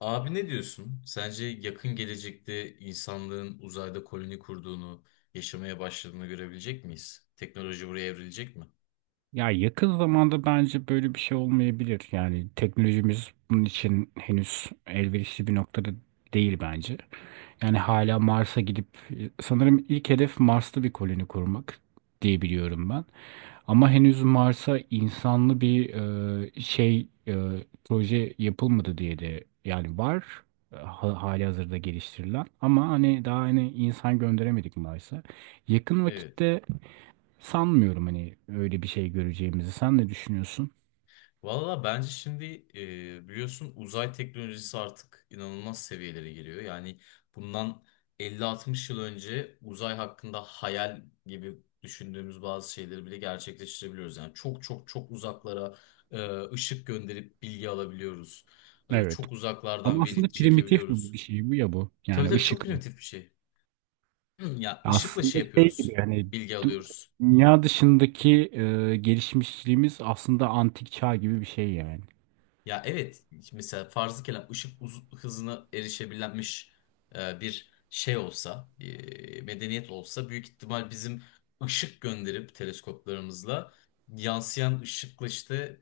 Abi ne diyorsun? Sence yakın gelecekte insanlığın uzayda koloni kurduğunu, yaşamaya başladığını görebilecek miyiz? Teknoloji buraya evrilecek mi? Ya yakın zamanda bence böyle bir şey olmayabilir. Yani teknolojimiz bunun için henüz elverişli bir noktada değil bence. Yani hala Mars'a gidip sanırım ilk hedef Mars'ta bir koloni kurmak diye biliyorum ben. Ama henüz Mars'a insanlı bir şey proje yapılmadı diye de yani var ha, hali hazırda geliştirilen ama hani daha hani insan gönderemedik Mars'a. Yakın Evet. vakitte sanmıyorum hani öyle bir şey göreceğimizi. Sen ne düşünüyorsun? Valla bence şimdi biliyorsun uzay teknolojisi artık inanılmaz seviyelere geliyor. Yani bundan 50-60 yıl önce uzay hakkında hayal gibi düşündüğümüz bazı şeyleri bile gerçekleştirebiliyoruz. Yani çok çok çok uzaklara ışık gönderip bilgi alabiliyoruz. Evet. Çok Ama uzaklardan aslında veri primitif bir çekebiliyoruz. bir şey bu ya bu. Tabii Yani tabii, çok ışık. primitif bir şey. Ya ışıkla Aslında şey şey gibi yapıyoruz. hani Bilgi du- alıyoruz. dünya dışındaki gelişmişliğimiz aslında antik çağ gibi bir şey yani. Ya evet, mesela farzı kelam ışık hızına erişebilenmiş bir şey olsa, medeniyet olsa, büyük ihtimal bizim ışık gönderip teleskoplarımızla yansıyan ışıkla işte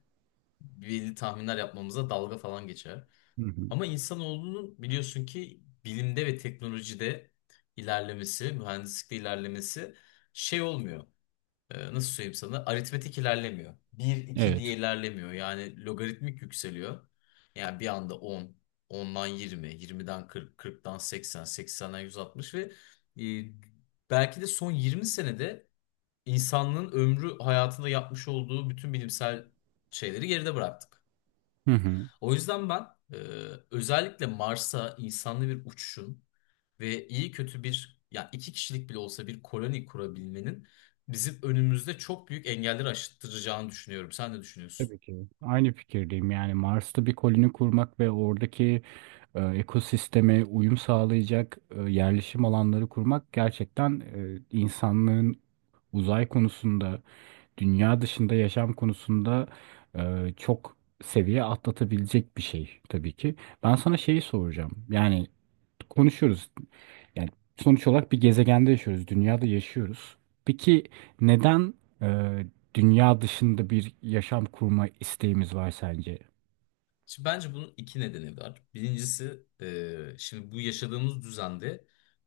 belli tahminler yapmamıza dalga falan geçer. Hı hı. Ama insanoğlunun biliyorsun ki bilimde ve teknolojide ilerlemesi, mühendislikte ilerlemesi şey olmuyor. Nasıl söyleyeyim sana, aritmetik ilerlemiyor. Bir iki Evet. diye ilerlemiyor. Yani logaritmik yükseliyor. Yani bir anda on, ondan 20, yirmiden 40, kırktan 80, seksenden 160 ve e, belki de son 20 senede insanlığın ömrü hayatında yapmış olduğu bütün bilimsel şeyleri geride bıraktık. Hı hı. O yüzden ben e, özellikle Mars'a insanlı bir uçuşun ve iyi kötü bir ya iki kişilik bile olsa bir koloni kurabilmenin bizim önümüzde çok büyük engelleri aşıttıracağını düşünüyorum. Sen ne düşünüyorsun? Tabii ki. Aynı fikirdeyim. Yani Mars'ta bir koloni kurmak ve oradaki ekosisteme uyum sağlayacak yerleşim alanları kurmak gerçekten insanlığın uzay konusunda dünya dışında yaşam konusunda e, çok seviye atlatabilecek bir şey tabii ki. Ben sana şeyi soracağım. Yani konuşuyoruz. Yani sonuç olarak bir gezegende yaşıyoruz, dünyada yaşıyoruz. Peki neden e, dünya dışında bir yaşam kurma isteğimiz var sence? Şimdi bence bunun iki nedeni var. Birincisi, şimdi bu yaşadığımız düzende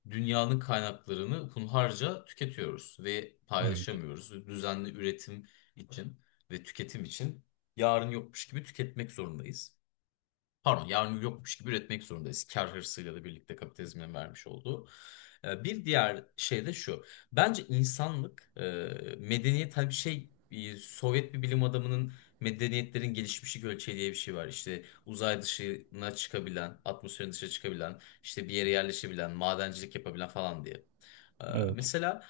dünyanın kaynaklarını hunharca tüketiyoruz ve Evet, paylaşamıyoruz. Düzenli üretim için ve tüketim için yarın yokmuş gibi tüketmek zorundayız. Pardon, yarın yokmuş gibi üretmek zorundayız. Kar hırsıyla da birlikte, kapitalizmin vermiş olduğu. Bir diğer şey de şu. Bence insanlık, medeniyet, hani bir şey, Sovyet bir bilim adamının medeniyetlerin gelişmişlik ölçeği diye bir şey var. İşte uzay dışına çıkabilen, atmosferin dışına çıkabilen, işte bir yere yerleşebilen, madencilik yapabilen falan diye. Ee, evet, Mesela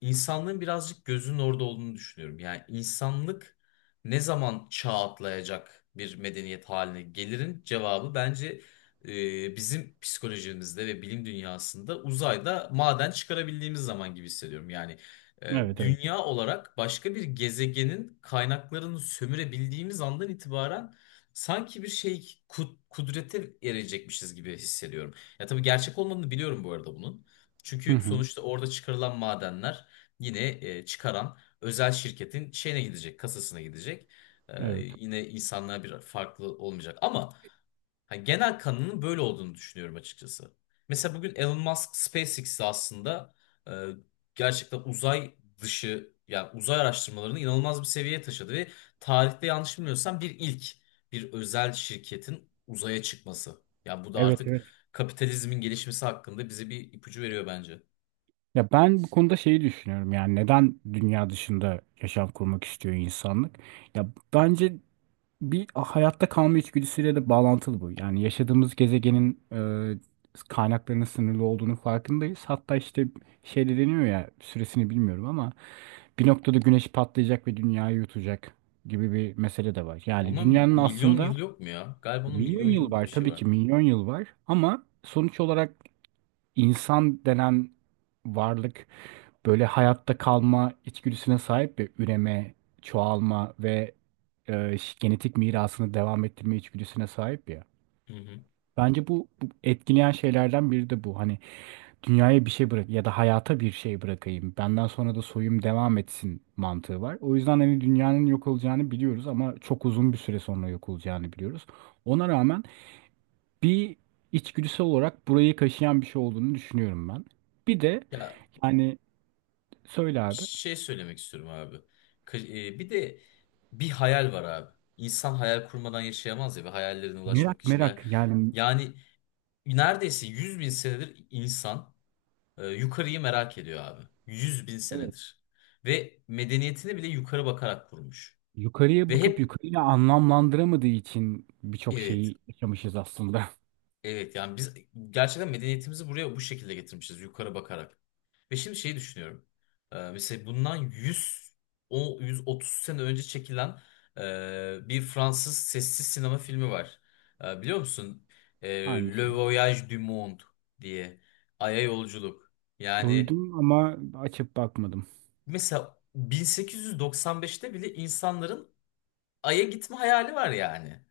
insanlığın birazcık gözünün orada olduğunu düşünüyorum. Yani insanlık ne zaman çağ atlayacak bir medeniyet haline gelirin cevabı bence bizim psikolojimizde ve bilim dünyasında uzayda maden çıkarabildiğimiz zaman gibi hissediyorum. Yani evet, evet. dünya olarak başka bir gezegenin kaynaklarını sömürebildiğimiz andan itibaren sanki bir şey kudrete erecekmişiz gibi hissediyorum. Ya tabii gerçek olmadığını biliyorum bu arada bunun. Hı Çünkü hı. sonuçta orada çıkarılan madenler yine çıkaran özel şirketin şeyine gidecek, kasasına gidecek. Evet, Yine insanlar bir farklı olmayacak. Ama hani genel kanının böyle olduğunu düşünüyorum açıkçası. Mesela bugün Elon Musk SpaceX'te aslında e, gerçekten uzay dışı, yani uzay araştırmalarını inanılmaz bir seviyeye taşıdı ve tarihte yanlış bilmiyorsam bir ilk, bir özel şirketin uzaya çıkması. Yani bu da evet, artık evet. kapitalizmin gelişmesi hakkında bize bir ipucu veriyor bence. Ya ben bu konuda şeyi düşünüyorum, yani neden dünya dışında yaşam kurmak istiyor insanlık? Ya bence bir hayatta kalma içgüdüsüyle de bağlantılı bu. Yani yaşadığımız gezegenin kaynaklarının sınırlı olduğunu farkındayız. Hatta işte şey de deniyor ya, süresini bilmiyorum ama bir noktada güneş patlayacak ve dünyayı yutacak gibi bir mesele de var. Yani Ona dünyanın milyon aslında yıl yok mu ya? Galiba onun milyon milyon yıl yıl gibi bir var, şey tabii ki var. milyon yıl var, ama sonuç olarak İnsan denen varlık böyle hayatta kalma içgüdüsüne sahip ve üreme, çoğalma ve genetik mirasını devam ettirme içgüdüsüne sahip ya. Hı hı. Bence bu, bu etkileyen şeylerden biri de bu. Hani dünyaya bir şey bırak ya da hayata bir şey bırakayım. Benden sonra da soyum devam etsin mantığı var. O yüzden hani dünyanın yok olacağını biliyoruz ama çok uzun bir süre sonra yok olacağını biliyoruz. Ona rağmen bir içgüdüsel olarak burayı kaşıyan bir şey olduğunu düşünüyorum ben. Bir de Ya yani söyle abi. şey söylemek istiyorum abi. Kı- Bir de bir hayal var abi. İnsan hayal kurmadan yaşayamaz ya, ve hayallerine ulaşmak Merak için. Yani, merak yani. yani neredeyse 100 bin senedir insan yukarıyı merak ediyor abi. 100 bin Evet. senedir. Ve medeniyetini bile yukarı bakarak kurmuş. Yukarıya Ve bakıp hep yukarıyla anlamlandıramadığı için birçok evet, şeyi yaşamışız aslında. evet yani biz gerçekten medeniyetimizi buraya bu şekilde getirmişiz yukarı bakarak. Ve şimdi şeyi düşünüyorum. Mesela bundan 100, o 130 sene önce çekilen bir Fransız sessiz sinema filmi var. Biliyor musun? Ee, Aynısı. Le Voyage du Monde diye. Ay'a yolculuk. Yani Duydum ama açıp bakmadım. mesela 1895'te bile insanların Ay'a gitme hayali var yani.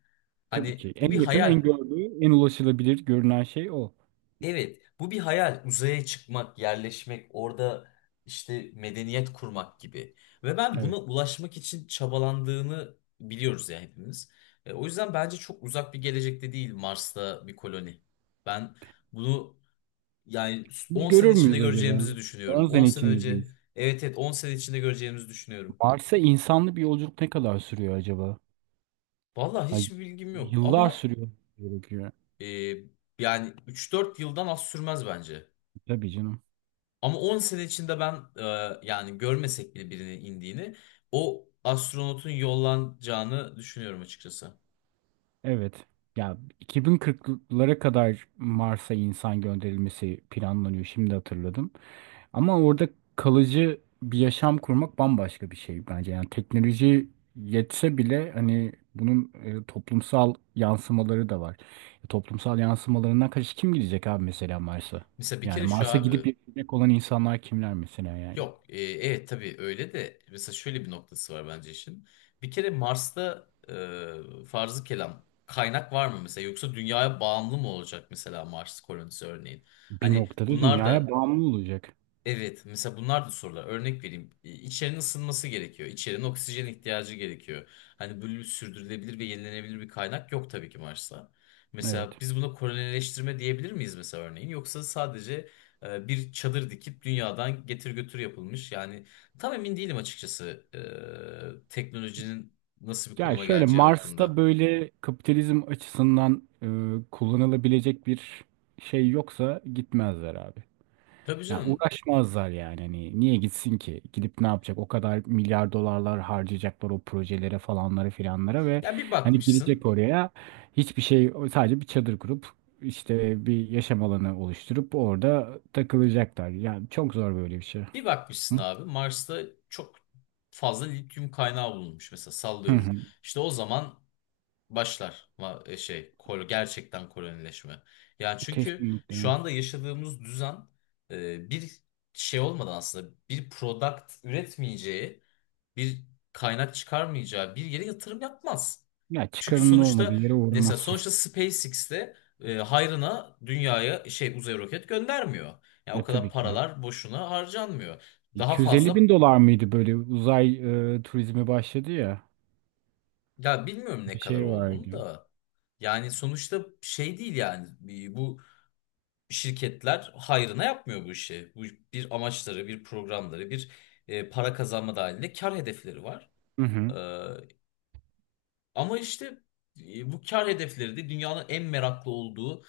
Tabii Hani ki bu en bir yakın, en hayal. gördüğü, en ulaşılabilir görünen şey o. Evet, bu bir hayal. Uzaya çıkmak, yerleşmek, orada işte medeniyet kurmak gibi. Ve ben buna Evet. ulaşmak için çabalandığını biliyoruz ya hepimiz. E, o yüzden bence çok uzak bir gelecekte değil Mars'ta bir koloni. Ben bunu yani Biz 10 görür sene içinde müyüz acaba? göreceğimizi 10 düşünüyorum. 10 sene sene içinde önce, diyoruz. evet evet, 10 sene içinde göreceğimizi düşünüyorum. Mars'a insanlı bir yolculuk ne kadar sürüyor acaba? Vallahi Ya, hiçbir bilgim yok yıllar ama sürüyor gerekiyor. e, yani 3-4 yıldan az sürmez bence. Tabii canım. Ama 10 sene içinde ben, yani görmesek bile birinin indiğini, o astronotun yollanacağını düşünüyorum açıkçası. Evet. Ya 2040'lara kadar Mars'a insan gönderilmesi planlanıyor. Şimdi hatırladım. Ama orada kalıcı bir yaşam kurmak bambaşka bir şey bence. Yani teknoloji yetse bile hani bunun toplumsal yansımaları da var. Toplumsal yansımalarından kaç kim gidecek abi mesela Mars'a? Mesela bir Yani kere şu Mars'a abi, gidip yaşayacak olan insanlar kimler mesela yani? yok evet tabii öyle de, mesela şöyle bir noktası var bence işin. Bir kere Mars'ta farzı kelam kaynak var mı mesela, yoksa dünyaya bağımlı mı olacak mesela Mars kolonisi örneğin? Bir Hani noktada bunlar dünyaya da, bağımlı olacak. evet, mesela bunlar da sorular. Örnek vereyim. E, İçerinin ısınması gerekiyor. İçerinin oksijen ihtiyacı gerekiyor. Hani böyle sürdürülebilir ve yenilenebilir bir kaynak yok tabii ki Mars'ta. Evet. Mesela biz buna kolonileştirme diyebilir miyiz mesela örneğin? Yoksa sadece bir çadır dikip dünyadan getir götür yapılmış. Yani tam emin değilim açıkçası teknolojinin nasıl bir Yani konuma şöyle geleceği Mars'ta hakkında. böyle kapitalizm açısından kullanılabilecek bir şey yoksa gitmezler abi. Tabii Ya canım. uğraşmazlar yani, hani niye gitsin ki? Gidip ne yapacak? O kadar milyar dolarlar harcayacaklar o projelere falanlara filanlara ve Ya bir hani gidecek bakmışsın. oraya, hiçbir şey, sadece bir çadır kurup işte bir yaşam alanı oluşturup orada takılacaklar. Yani çok zor böyle bir şey. Bir bakmışsın abi, Mars'ta çok fazla lityum kaynağı bulunmuş mesela, Hı. sallıyorum. Hı. İşte o zaman başlar ma- e, şey kol gerçekten kolonileşme. Yani çünkü şu Kesinlikle. anda yaşadığımız düzen bir şey olmadan aslında, bir product üretmeyeceği bir kaynak çıkarmayacağı bir yere yatırım yapmaz. Ya Çünkü çıkarının olmadığı sonuçta, yere mesela uğramazsın. sonuçta SpaceX'te hayrına dünyaya şey uzay roket göndermiyor. Yani Ya o kadar tabii ki. paralar boşuna harcanmıyor. Daha 250 bin fazla, dolar mıydı böyle uzay turizmi başladı ya, ya bilmiyorum ne bir kadar şey olduğunu vardı. da. Yani sonuçta şey değil yani. Bu şirketler hayrına yapmıyor bu işi. Bu bir amaçları, bir programları, bir para kazanma dahilinde kar hedefleri var. Hı hı. Ama işte bu kar hedefleri de dünyanın en meraklı olduğu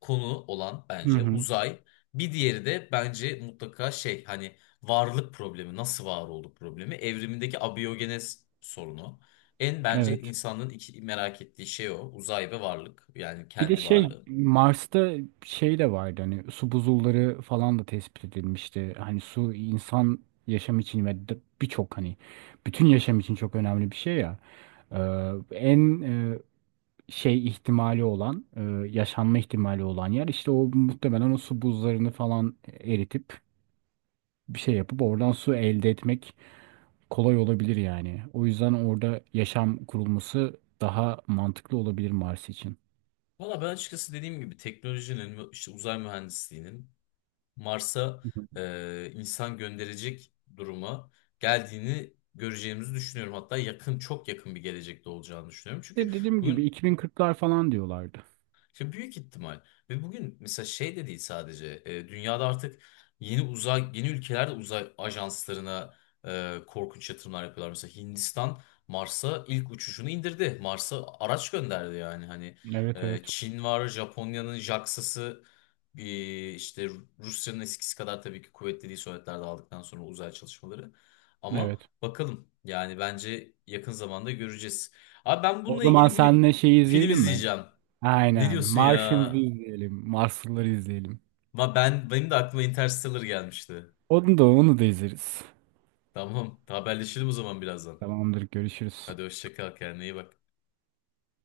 konu olan Hı bence hı. uzay. Bir diğeri de bence mutlaka şey hani, varlık problemi, nasıl var olduk problemi, evrimindeki abiyogenez sorunu. En bence Evet. insanların iki merak ettiği şey o. Uzay ve varlık. Yani Bir de kendi şey varlığı. Mars'ta şey de vardı, hani su buzulları falan da tespit edilmişti. Hani su insan yaşam için ve birçok hani bütün yaşam için çok önemli bir şey ya. Ee, En şey ihtimali olan yaşanma ihtimali olan yer işte o, muhtemelen o su buzlarını falan eritip bir şey yapıp oradan su elde etmek kolay olabilir yani. O yüzden orada yaşam kurulması daha mantıklı olabilir Mars için. Valla ben açıkçası dediğim gibi teknolojinin, işte uzay mühendisliğinin Mars'a Hı hı. İnsan gönderecek duruma geldiğini göreceğimizi düşünüyorum. Hatta yakın, çok yakın bir gelecekte olacağını düşünüyorum. De Çünkü dediğim gibi bugün, 2040'lar falan diyorlardı. ya büyük ihtimal. Ve bugün mesela şey de değil sadece. E, dünyada artık yeni uzay, yeni ülkeler de uzay ajanslarına korkunç yatırımlar yapıyorlar. Mesela Hindistan Mars'a ilk uçuşunu indirdi. Mars'a araç gönderdi yani. Hani Evet, evet. Çin var, Japonya'nın JAXA'sı bir işte, Rusya'nın eskisi kadar tabii ki kuvvetli değil Sovyetler dağıldıktan sonra uzay çalışmaları. Ama Evet. bakalım. Yani bence yakın zamanda göreceğiz. Abi ben O bununla zaman ilgili bir seninle şeyi film izleyelim mi? izleyeceğim. Ne Aynen. diyorsun ya? Martians'ı izleyelim. Marslıları izleyelim. Ma ben, benim de aklıma Interstellar gelmişti. Onu da onu da izleriz. Tamam, haberleşelim o zaman birazdan. Tamamdır. Görüşürüz. Hadi hoşça kal, kendine iyi bak.